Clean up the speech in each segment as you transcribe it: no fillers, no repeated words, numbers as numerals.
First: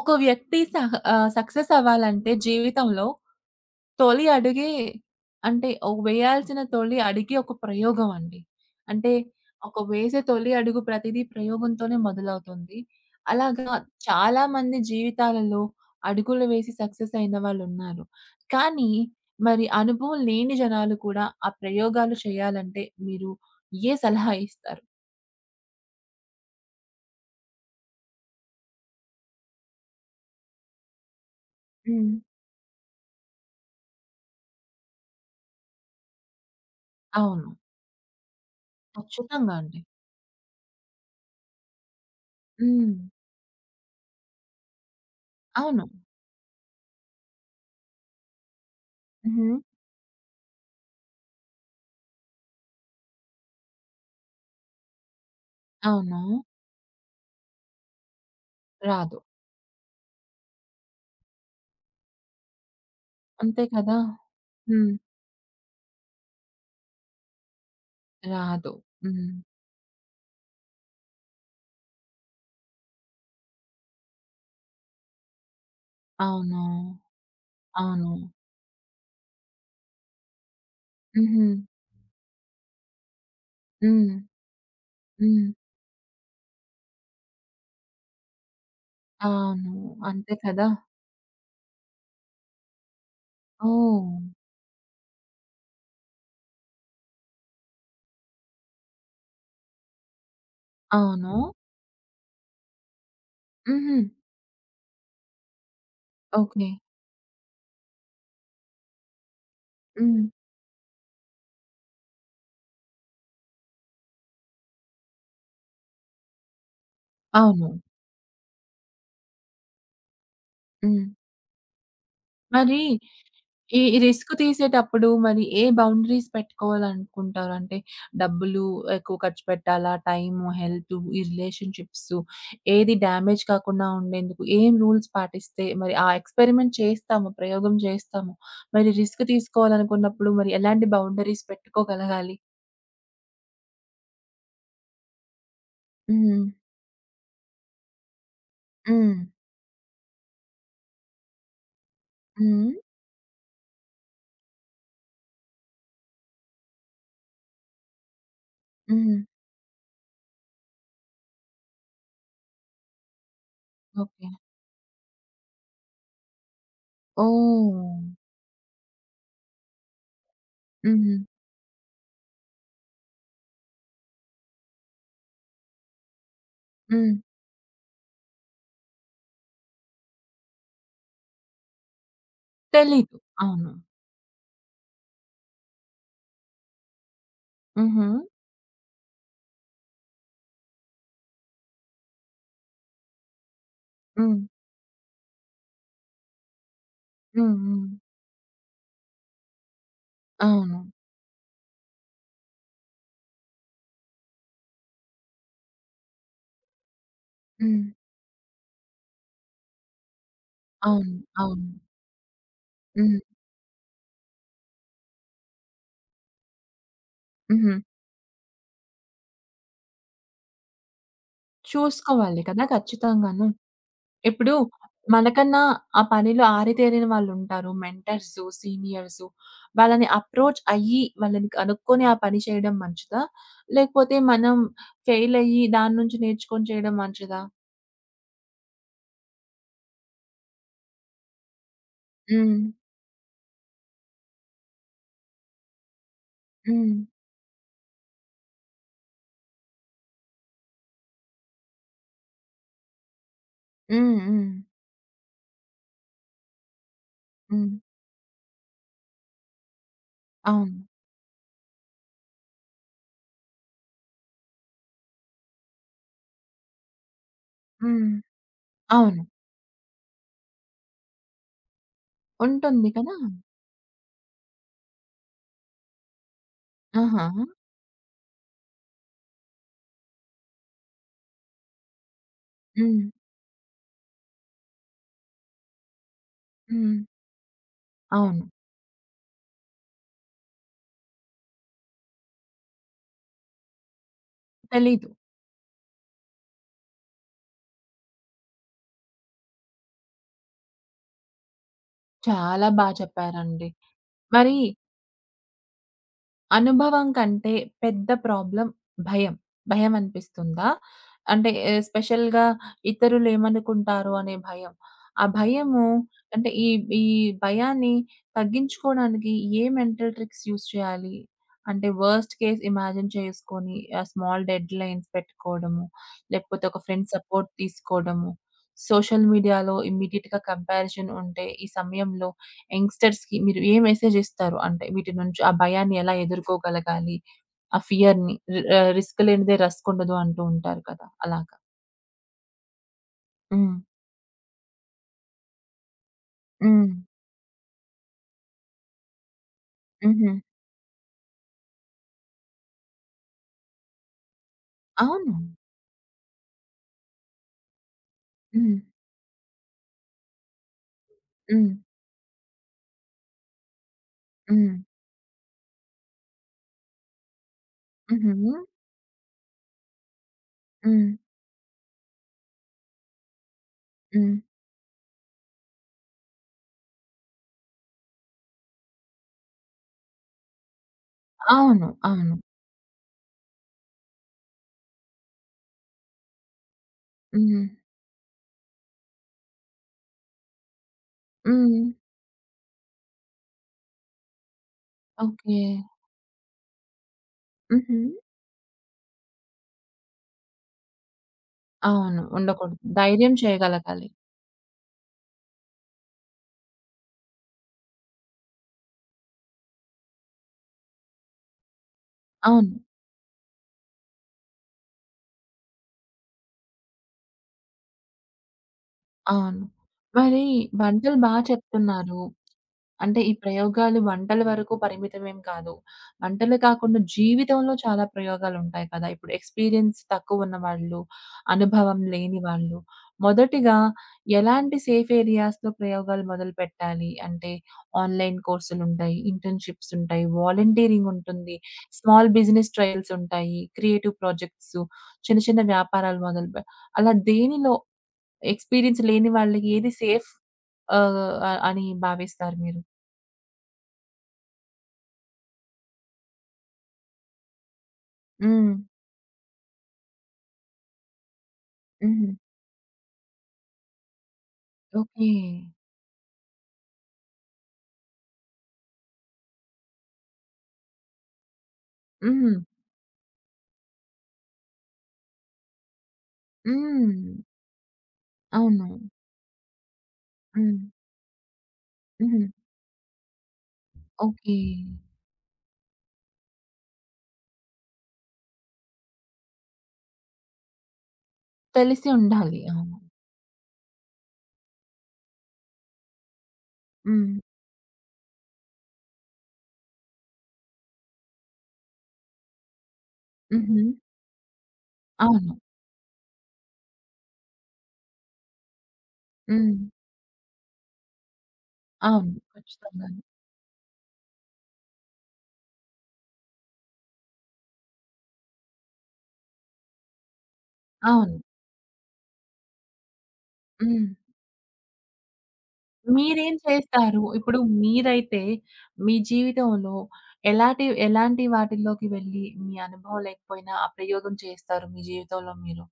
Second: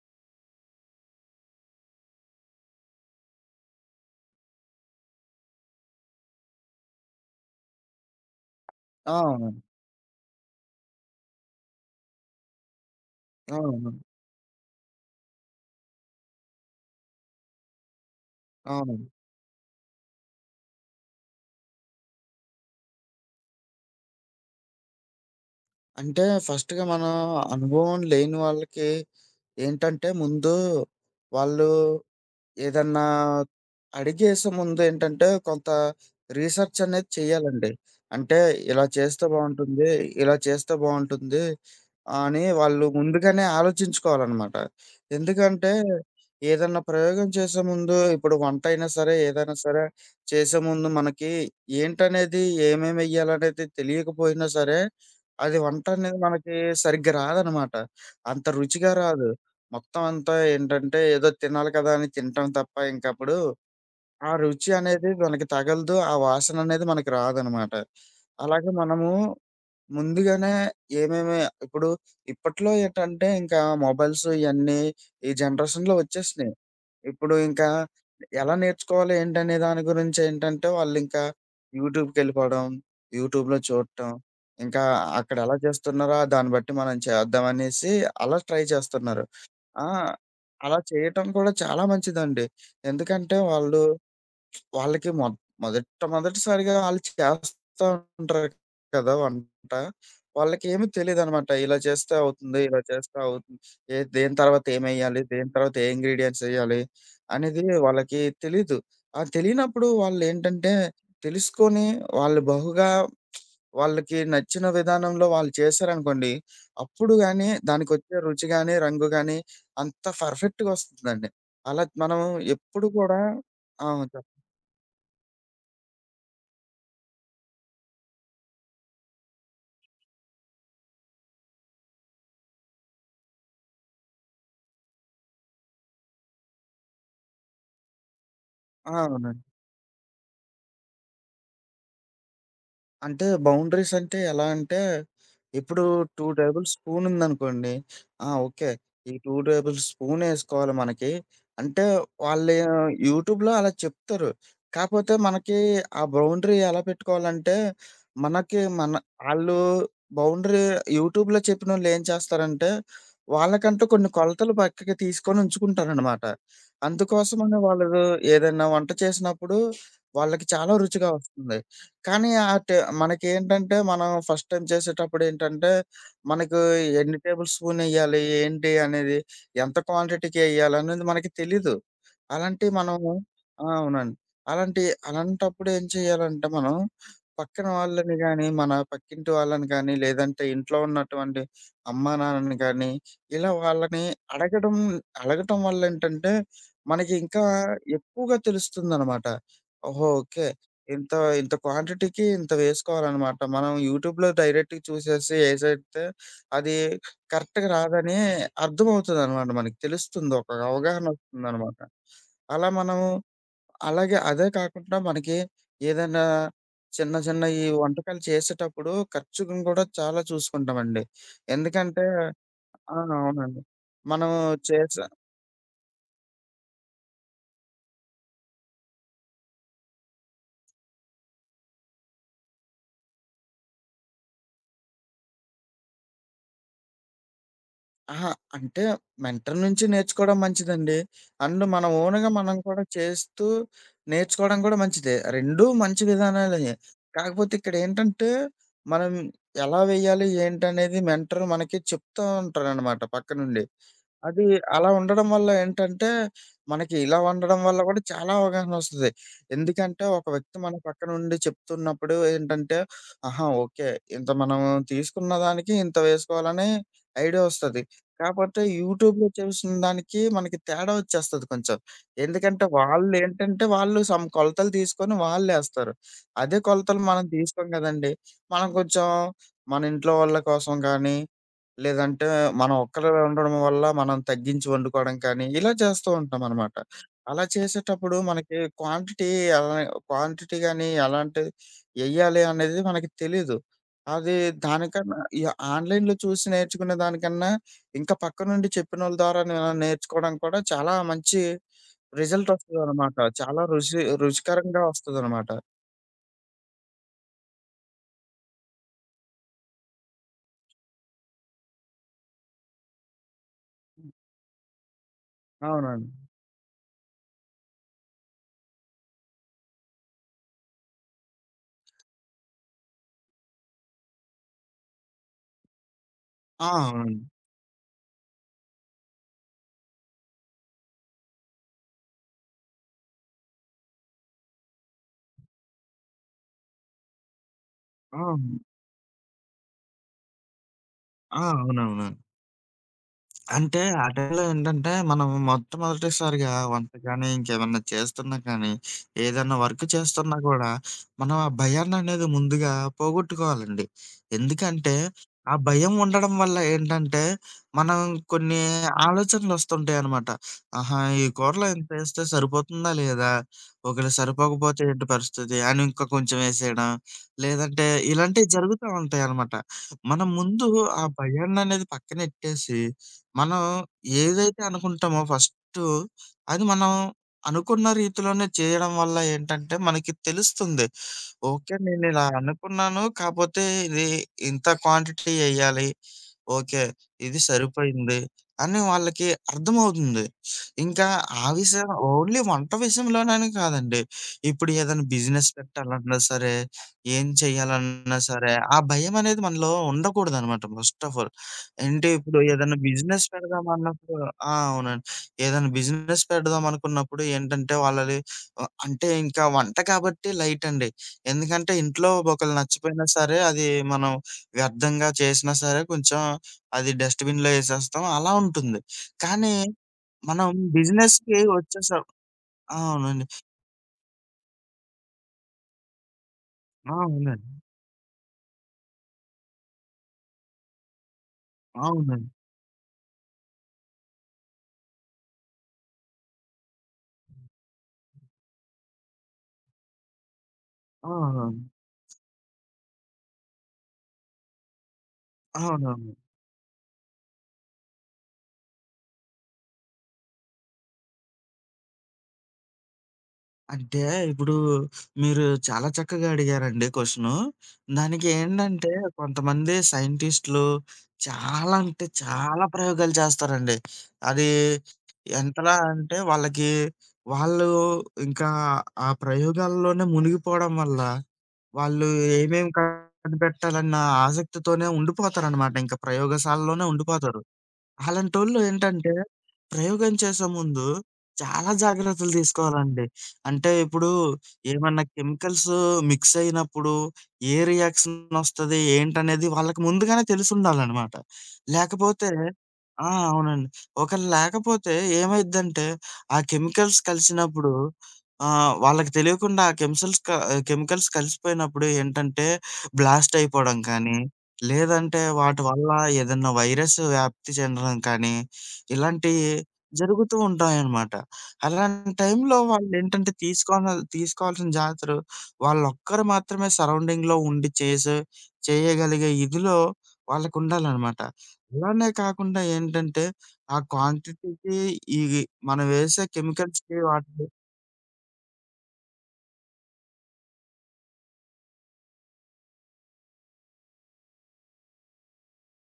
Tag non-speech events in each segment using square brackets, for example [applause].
ఒక వ్యక్తి సహ సక్సెస్ అవ్వాలంటే జీవితంలో తొలి అడుగే అంటే వేయాల్సిన తొలి అడుగే ఒక ప్రయోగం అండి. అంటే అవును. ఒక వేసే తొలి అడుగు ప్రతిదీ ప్రయోగంతోనే మొదలవుతుంది. అలాగా అవును. చాలామంది జీవితాలలో అడుగులు వేసి సక్సెస్ అయిన వాళ్ళున్నారు. కానీ అవును. మరి అనుభవం లేని జనాలు కూడా ఆ ప్రయోగాలు చేయాలంటే మీరు ఏ సలహా ఇస్తారు? అంటే ఫస్ట్‌గా మనం అనుభవం లేని వాళ్ళకి ఏంటంటే ముందు వాళ్ళు హ్మ్. ఏదన్నా అడిగేసే ముందేంటంటే, కొంత రీసెర్చ్ అనేది అవును. చేయాలండి. అంటే ఇలా చేస్తే ఖచ్చితంగా అండి. బావుంటుంది, ఇలా చేస్తే బావుంటుంది అని వాళ్ళు హ్మ్. ముందుగానే ఆలోచించుకోవాలనమాట. ఎందుకంటే, అవును. ఏదన్నా ప్రయోగం చేసే ముందు ఇప్పుడు వంటైనా సరే, ఏదైనా హుహు. సరే చేసే ముందు మనకి ఏంటనేది, ఏమేమెయ్యాలనేది తెలియకపోయినా సరే, అది వంటనేది అవును. మనకి సరిగ్గా రాదనమాట. అంత రుచిగా రాదు. రాదు. మొత్తం అంతా ఏంటంటే ఏదో తినాలి కదా అని తినటం తప్ప ఇంకప్పుడు అంతే కదా! ఆ రుచి హ్మ్. అనేది మనకి తగలదు. ఆ వాసన అనేది మనకి రాదనమాట. అలాగే రాదు. మనము హ్మ్. ముందుగానే ఏమేమి ఇప్పుడు ఇప్పట్లో ఏంటంటే ఇంకా మొబైల్స్ ఇయన్నీ ఈ జనరేషన్‌లో వచ్చేసినాయి. అవును. ఇప్పుడు ఇంకా అవును. ఎలా నేర్చుకోవాలి ఏంటనే దాని గురించి ఏంటంటే వాళ్ళింకా హుహు. యూట్యూబ్‌కెళ్ళిపోవడం, యూట్యూబ్‌లో చూడటం, హ్మ్. ఇంకా అక్కడ హ్మ్. ఎలా చేస్తున్నారో దాన్ని బట్టి మనం చేద్దామనేసి అలా ట్రై చేస్తున్నారు. అవును. ఆ! అంతే కదా! అలా చేయటం కూడా చాలా మంచిదండి. ఎందుకంటే వాళ్ళు ఓహ్! వాళ్ళకి మొదట మొదటిసారిగా ఆళ్ళు చేస్తా ఉంటారు కదా! వంట. వాళ్ళకేమి అవును. తెలీదనమాట. ఇలా చేస్తే అవుతుంది. ఇలా చేస్తే అవుతుంది. ఏ హుహు. దేని తర్వాత ఏమెయ్యాలి? దేని తర్వాత ఏ ఇంగ్రీడియెంట్స్ ఓకే. ఎయ్యాలి? అనేది వాళ్ళకి తెలీదు. ఆ తెలియనప్పుడు హ్మ్. వాళ్ళేంటంటే తెలుసుకొని వాళ్ళు బహుగా వాళ్ళకి నచ్చిన విధానంలో వాళ్ళు చేశారనుకోండి. అప్పుడు గాని అవును. దానికొచ్చే రుచి గాని, రంగు గాని అంత హ్మ్. పర్ఫెక్ట్‌గొస్తుందండి. అలా మనం మరి ఎప్పుడు కూడా. ఈ ఆ, ఈ రిస్క్ చెప్పండి. తీసేటప్పుడు మరి ఏ బౌండరీస్ పెట్టుకోవాలనుకుంటారు? అంటే డబ్బులు ఎక్కువ ఖర్చు పెట్టాలా? టైము, హెల్త్, ఈ రిలేషన్‌షిప్స్ ఏది డ్యామేజ్ కాకుండా ఉండేందుకు ఏం రూల్స్ పాటిస్తే మరి ఆ ఎక్స్‌పెరిమెంట్ చేస్తాము, ప్రయోగం చేస్తాము. మరి ఆ, రిస్క్ అవునండి. తీసుకోవాలనుకున్నప్పుడు మరి ఎలాంటి బౌండరీస్ పెట్టుకోగలగాలి? అంటే బౌండరీస్ అంటే ఎలా అంటే, ఇప్పుడు 2 హ్మ్. టేబుల్ స్పూన్ ఉందనుకోండి. ఆ, ఓకే. ఈ హ్మ్. 2 టేబుల్ స్పూనేసుకోవాలి మనకి. అంటే వాళ్ళు హ్మ్. యూట్యూబ్‌లో అలా చెప్తారు. కాపోతే మనకి ఆ బౌండరీ ఎలా పెట్టుకోవాలంటే, మనకి మన హ్మ్. ఆళ్ళు బౌండరీ యూట్యూబ్‌లో చెప్పినోళ్ళేం చేస్తారంటే, వాళ్ళకంటూ కొన్ని ఓకే. కొలతలు పక్కకి తీసుకొని ఉంచుకుంటారనమాట. అందుకోసమని ఓహ్! వాళ్ళు ఏదైనా వంట చేసినప్పుడు వాళ్ళకి చాలా రుచిగా హుహు. వస్తుంది. కానీ ఆటే మనకేంటంటే, మనం ఫస్ట్ టైమ్ చేసేటప్పుడేంటంటే, మనకు హ్మ్. ఎన్ని టేబుల్ స్పూనెయ్యాలి, ఏంటి అనేది, ఎంత క్వాంటిటీకెయ్యాలనేది మనకి తెలీదు. అలాంటియి మనము. తెలీదు. ఆ, అవును. అవునండి. అలాంటి అలాంటప్పుడు ఏం చేయాలంటే మనం, పక్కన హుహు. వాళ్ళని గానీ, మన పక్కింటి వాళ్ళని కానీ, లేదంటే ఇంట్లో ఉన్నటువంటి అమ్మా, నాన్నని కానీ, ఇలా వాళ్ళని హ్మ్. అడగడం అడగటం వల్లేంటంటే, మనకి ఇంకా హ్మ్. హ్మ్. ఎక్కువగా తెలుస్తుందనమాట. ఓహో, ఓకే. అవును. ఇంత, ఇంత క్వాంటిటీకి ఇంత వేసుకోవాలనమాట. మనం యూట్యూబ్‌లో డైరెక్ట్‌గా చూసేసి ఏసేస్తే అది కరెక్ట్‌గా హ్మ్. రాదని అర్థమవుతదనమాట మనకి. తెలుస్తుంది. ఒక అవును. అవును. అవగాహనొస్తుందనమాట. అలా మనం హ్మ్. అలాగే అదే కాకుండా మనకి ఏదైనా చిన్న, చిన్న ఈ హుహు. వంటకాలు చేసేటప్పుడు ఖర్చును గూడా చాలా చూసుకుంటామండి. ఎందుకంటే చూసుకోవాలి కదా! ఆ, ఖచ్చితంగాను. అవునండి. మనం ఇప్పుడు చేసే. మనకన్నా ఆ పనిలో ఆరితేరిన వాళ్ళుంటారు. Mentors, seniors. వాళ్ళని అప్రోచ్ అయ్యి, వాళ్ళని కనుక్కొని ఆ పని చేయడం మంచిదా? లేకపోతే మనం ఫెయిల్ అయ్యి దాని నుంచి నేర్చుకొని చేయడం మంచిదా? అహా, అంటే మెంటర్ నుంచి నేర్చుకోవడం మంచిదండి. అండ్ మన ఓన్‌గా మనం హ్మ్. కూడా చేస్తూ నేర్చుకోవడం కూడా మంచిదే. రెండూ మంచి విధానాలే. హ్మ్. కాకపోతే ఇక్కడేంటంటే, మనం ఎలా వేయాలి ఏంటనేది మెంటర్ మనకి చెప్తా ఉంటారనమాట పక్కనుండి. హ్మ్. అది హ్మ్. అలా ఉండడం వల్ల ఏంటంటే, మనకి ఇలా వండడం హ్మ్. వల్ల కూడా చాలా అవగాహనొస్తది. ఎందుకంటే, ఒక వ్యక్తి మన అవును. పక్కనుండి చెప్తున్నప్పుడు ఏంటంటే, ఆహా, ఓకే. ఇంత మనం తీసుకున్న దానికి ఇంత వేసుకోవాలని ఐడియా ఒస్తది. హ్మ్. కాపోతే అవును. యూట్యూబ్‌లో చూసిన దానికి మనకి తేడా ఒచ్చేస్తది కొంచెం. ఎందుకంటే, ఉంటుంది కదా! వాళ్ళేంటంటే, వాళ్ళు సమ్ కొలతలు తీసుకొని వాళ్ళేస్తారు. అదే కొలతలు ఆహా! మనం తీసుకోం గదండీ! మనం కొంచెం మన ఇంట్లో వాళ్ళ కోసం గానీ లేదంటే మనం హ్మ్. ఒక్కరే ఉండడం వల్ల మనం తగ్గించి వండుకోవడం కానీ, ఇలా చేస్తూ ఉంటామనమాట. హ్మ్. అలా చేసేటప్పుడు అవును. మనకి క్వాంటిటీ అలా క్వాంటిటీ గాని ఎలాంటి ఎయ్యాలి అనేది మనకి తెలీదు. అది తెలీదు. దానికన్నా ఈ ఆన్‌లైన్‌లో చూసి నేర్చుకునే దానికన్నా, ఇంకా పక్కనుండి చెప్పినోళ్ళ ద్వారా నేర్చుకోవడం కూడా చాలా మంచి రిజల్ట్ చాలా బా వస్తదనమాట. చాలా చెప్పారండి. మరి రుచికరంగా వస్తదనమాట. అనుభవం కంటే పెద్ద ప్రాబ్లమ్ భయం. భయమనిపిస్తుందా? అంటే స్పెషల్‌గా ఇతరులేమనుకుంటారో అనే భయం. ఆ భయము అవునండి. అంటే ఈ ఈ భయాన్ని తగ్గించుకోవడానికి ఏ మెంటల్ ట్రిక్స్ యూజ్ చేయాలి? అంటే వర్స్ట్ కేస్ ఇమాజిన్ చేసుకొని స్మాల్ డెడ్‌లైన్స్ పెట్టుకోవడము, లేకపోతే ఆ, ఒక ఫ్రెండ్ అవునండి. సపోర్ట్ తీసుకోవడము, సోషల్ మీడియాలో ఇమ్మీడియేట్‌గా కంపారిజన్ ఉంటే ఈ సమయంలో యంగ్‌స్టర్స్‌కి మీరు ఏ మెసేజ్ ఇస్తారు? అంటే వీటి నుంచి ఆ భయాన్ని ఎలా ఎదుర్కోగలగాలి? ఆ ఆ, ఫియర్‌ని అవును. రిస్క్ లేనిదే రస్క్ ఉండదు అంటూ ఉంటారు కదా! ఆ, అలాగా. అవునవును హ్మ్. అంటే ఆ టైంలో ఏంటంటే, మనం మొట్టమొదటిసారిగా హ్మ్. వంట కానీ, ఇంకేమన్నా చేస్తున్నా కానీ, ఏదన్నా వర్క్ హుహు. చేస్తున్నా కూడా, మనం ఆ భయాన్ననేది ముందుగా పోగొట్టుకోవాలండి. ఎందుకంటే, అవును. ఆ భయం ఉండడం వల్ల ఏంటంటే, మనం కొన్ని హ్మ్. ఆలోచనలొస్తుంటాయనమాట. ఆహా, ఈ కూరలో హ్మ్. ఇంతేస్తే సరిపోతుందా లేదా? ఒకవేళ హ్మ్. సరిపోకపోతే ఏంటి పరిస్థితి? అని ఇంకా కొంచెం ఏసేయడం, లేదంటే ఇలాంటివి హుహు. జరుగుతా ఉంటాయనమాట. మనం ముందు ఆ హ్మ్. భయాన్ననేది పక్కనెట్టేసి మనం హ్మ్. ఏదైతే అనుకుంటామో ఫస్టు, అది మనం అనుకున్న రీతిలోనే చేయడం వల్ల ఏంటంటే, మనకి తెలుస్తుంది. ఓకే. అవును. నేనిలా అవును. అనుకున్నాను. కాపోతే ఇది ఇంత క్వాంటిటీ ఎయ్యాలి. ఓకే. ఇది హ్మ్. సరిపోయింది అని వాళ్ళకి అర్థమవుతుంది. ఇంకా ఆ హ్మ్. విషయం ఓన్లీ వంట విషయంలోనని కాదండి. ఇప్పుడు ఏదైనా బిజినెస్ ఓకే. పెట్టాలన్నా సరే, ఏం హుహు. చేయాలన్నా సరే, ఆ భయమనేది మనలో ఉండకూడదనమాట ఫస్ట్ ఆఫ్ ఆల్. అంటే అవును. ఇప్పుడు ఏదైనా ఉండకూడదు. బిజినెస్ ధైర్యం పెడదాం చేయగలగాలి. అన్నప్పుడు. ఆ, అవునండి. ఏదైనా బిజినెస్ పెడదాం అనుకున్నప్పుడు ఏంటంటే వాళ్ళది అంటే ఇంకా వంట కాబట్టి లైట్ అండి. ఎందుకంటే ఇంట్లో ఒకళ్ళు అవును. నచ్చిపోయినా సరే అది మనం వ్యర్థంగా చేసినా సరే కొంచెం అది డస్ట్‌బిన్‌లో ఏసేస్తాం అలా ఉంటుంది. కానీ అవును. మరి మనం వంటలు బా బిజినెస్‌కి వచ్చేస చెప్తున్నారు. ఆ, అంటే అవునండి. ఈ ప్రయోగాలు వంటల వరకు పరిమితమేం కాదు. వంటలు ఆ! కాకుండా అవునండి. జీవితంలో చాలా ప్రయోగాలుంటాయి కదా! ఇప్పుడు ఎక్స్‌పీరియన్స్ తక్కువున్న వాళ్ళు, అనుభవం అవునండి. లేని వాళ్ళు, మొదటిగా ఎలాంటి సేఫ్ ఏరియాస్‌లో ప్రయోగాలు మొదలుపెట్టాలి? అంటే ఆన్‌లైన్ కోర్సులుంటాయి, ఇంటర్న్‌షిప్స్ ఉంటాయి, ఆ! వాలంటీరింగ్ అవును. ఉంటుంది, స్మాల్ బిజినెస్ ట్రయల్స్ ఉంటాయి, క్రియేటివ్ ప్రాజెక్ట్స్, చిన్న చిన్న అవునవును. వ్యాపారాలు మొదలుపె అలా దేనిలో ఎక్స్‌పీరియన్స్ లేని వాళ్ళకి ఏది సేఫ్ ఆహ్, అని భావిస్తారు మీరు? అంటే ఇప్పుడు మీరు చాలా చక్కగా అడిగారండి క్వెషను. దానికి హ్మ్. ఏంటంటే కొంతమంది సైంటిస్ట్‌లు చాలా అంటే హ్మ్. చాలా ప్రయోగాలు చేస్తారండి. అది ఓకే. ఎంతలా అంటే వాళ్ళకి వాళ్ళు ఇంకా ఆ ప్రయోగాల్లోనే మునిగిపోవడం వల్ల వాళ్ళు హ్మ్. ఏమేం కనిపెట్టాలన్న ఆసక్తితోనే ఉండిపోతారనమాట. ఇంకా ప్రయోగశాలలోనే హ్మ్. ఉండిపోతారు. అలాంటోళ్ళు అవును. ఏంటంటే, ప్రయోగం చేసే హ్మ్. ముందు చాలా జాగ్రత్తలు హుహు. తీసుకోవాలండి. అంటే ఇప్పుడు ఓకే. ఏమన్నా కెమికల్స్ మిక్స్ అయినప్పుడు ఏ రియాక్షన్ ఒస్తది? ఏంటనేది వాళ్ళకి ముందుగానే తెలిసుండాలనమాట. తెలిసి లేకపోతే. ఉండాలి. అవును. ఆ, అవునండి. ఒకవేళ లేకపోతే ఏమైద్దంటే, ఆ కెమికల్స్ హ్మ్. కలిసినప్పుడు వాళ్ళకి తెలియకుండా ఆ కెమిసల్స్ క కెమికల్స్ కలిసిపోయినప్పుడు ఏంటంటే, బ్లాస్ట్ అయిపోవడం హుహు. కానీ లేదంటే అవును. వాటి వల్ల ఏదన్నా వైరస్ వ్యాప్తి చెందడం కానీ, ఇలాంటియి హ్మ్. జరుగుతూ ఉంటాయనమాట. అలాంటి అవును. టైంలో ఖచ్చితంగాను. వాళ్ళేంటంటే తీసుకోవాల్సిన జాగ్రత్తలు వాళ్ళొక్కరు మాత్రమే సరౌండింగ్‌లో ఉండి చేయగలిగే ఇదిలో వాళ్ళకుండాలనమాట. అవును. అలానే కాకుండా ఏంటంటే, ఆ హ్మ్. క్వాంటిటీకి ఈ మనం వేసే మీరేం కెమికల్స్‌కి చేస్తారు? వాటికి ఇప్పుడు మీరైతే మీ జీవితంలో ఎలాంటి వాటిల్లోకి వెళ్లి మీ అనుభవం లేకపోయినా ఆ ప్రయోగం చేస్తారు మీ జీవితంలో మీరు?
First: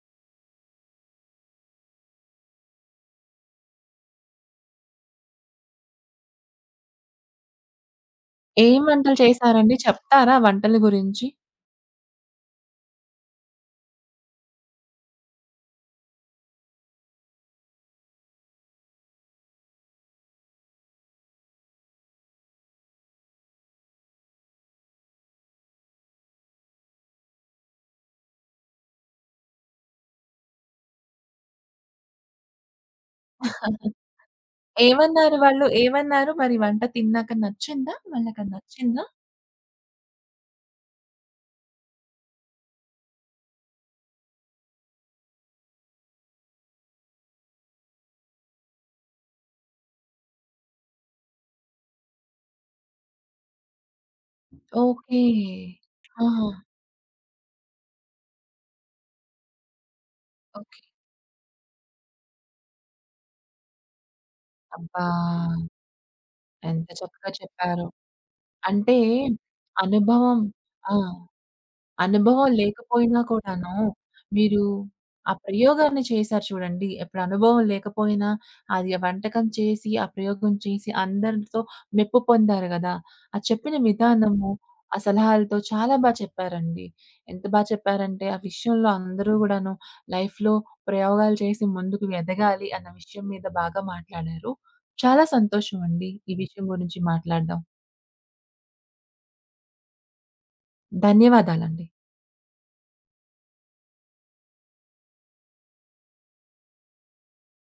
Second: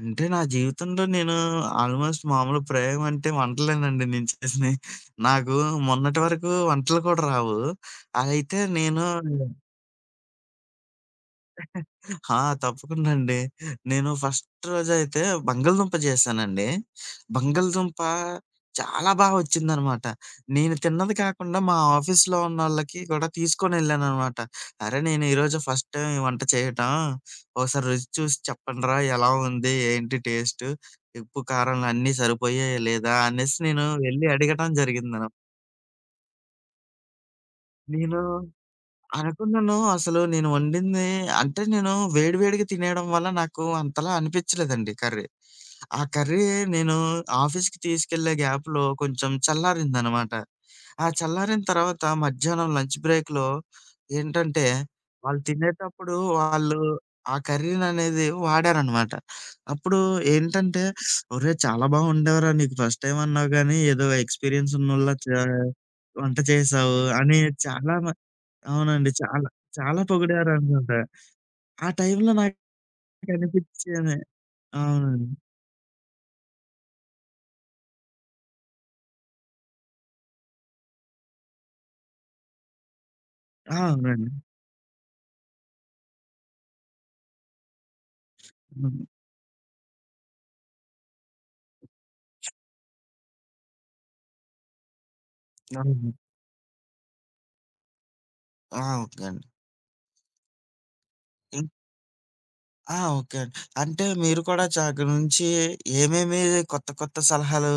అంటే నా జీవితంలో నేను ఆల్మోస్ట్ మామూలు ప్రయోగం అంటే వంటలేనండి నేను చేసినయి. నాకు మొన్నటి వరకు వంటలు కూడా రావు. అదైతే ఏం నేను. వంటలు చేశారండి? చెప్తారా వంటల గురించి? ఆ, తప్పకుండా అండి. నేను ఫస్ట్ రోజైతే బంగాళదుంప జేశానండి. బంగాళదుంప చాలా బా వచ్చిందనమాట. నేను తిన్నది కాకుండా మా ఆఫీస్‌లో ఉన్నోళ్ళకి గూడా తీసుకొనెళ్ళాననమాట. "అరే! నేను ఈరోజు ఫస్ట్ టైమ్ ఈ వంట చేయటం. ఒకసారి రుచి చూసి చెప్పండ్రా ఎలా ఉంది? ఏంటి టేస్టు? ఉప్పు, కారం అన్నీ సరిపోయాయా లేదా?" అనేసి నేను వెళ్లి అడగటం జరిగిందన ఏమన్నారు వాళ్ళు? ఏమన్నారు మరి వంట తిన్నాక నచ్చిందా? నేను వాళ్ళకది నచ్చిందా? అనుకున్నాను. అసలు నేను వండింది అంటే నేను వేడి వేడిగా తినేయడం వల్ల నాకు అంతలా అనిపిచ్చలేదండి కర్రీ. ఆ కర్రీ నేను ఆఫీస్‌కి తీసుకెళ్ళే గ్యాప్‌లో కొంచెం చల్లారిందనమాట. ఆ చల్లారిన తర్వాత మధ్యాహ్నం లంచ్ బ్రేక్‌లో ఏంటంటే, ఓకే. వాళ్ళు తినేటప్పుడు ఆహా! వాళ్ళు ఆ కర్రీననేది వాడారనమాట. అప్పుడు ఓకే. ఏంటంటే, "ఒరేయ్! చాలా బా వండావురా! నీకు ఫస్ట్ టైమ్ అన్నావు గానీ, ఏదో ఎక్స్‌పీరియన్స్ అబ్బా! ఉన్నోళ్ళలా వంట ఎంత చేశావు" చక్కగా అని చెప్పారో. చాలా మ అంటే అవునండి. చాలా అనుభవం ఆ! పొగిడారనుకుంటా. ఆ టైంలో అనుభవం లేకపోయినా కూడాను, నాకనిపిచ్చేది అవునండి. మీరు ఆ, ఆ ప్రయోగాన్ని చేశారు చూడండి. ఇప్పుడు అనుభవం లేకపోయినా అది ఆ వంటకం చేసి, ఆ ప్రయోగం చేసి అందరితో మెప్పు పొందారు గదా! ఆ చెప్పిన అవునండి. విధానము, ఆ సలహాలతో చాలా బా చెప్పారండి. ఎంత బా చెప్పారంటే, ఆ విషయంలో హ్మ్. అందరూ గూడాను లైఫ్‌లో ప్రయోగాలు చేసి ముందుకు ఎదగాలి అన్న విషయం మీద బాగా మాట్లాడారు. చాలా సంతోషమండి అవును. ఈ విషయం గురించి మాట్లాడడం. ఆ, ఓకే అండి. ఇం ధన్యవాదాలండి. ఆ, ఓకే అండి. అంటే మీరు కూడా అక్కడి నుంచి ఏమేమి కొత్త, కొత్త సలహాలు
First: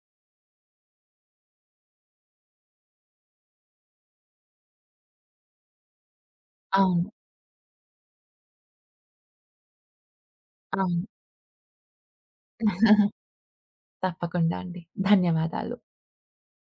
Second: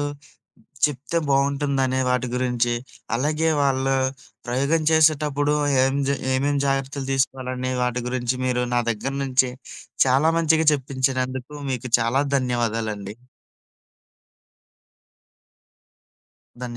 చెప్తే బావుంటుందనే వాటి గురించి, అలాగే వాళ్ళు ప్రయోగం చేసేటప్పుడు ఏం జ ఏమేం జాగ్రత్తలు అవును. తీసుకోవాలనే వాటి గురించి మీరు నా దగ్గర నుంచి చాలా మంచిగా అవును. చెప్పించినందుకు మీకు చాలా ధన్యవాదాలండి. [laughs] తప్పకుండా అండి. ధన్యవాదాలు. ధన్యవాదాలు.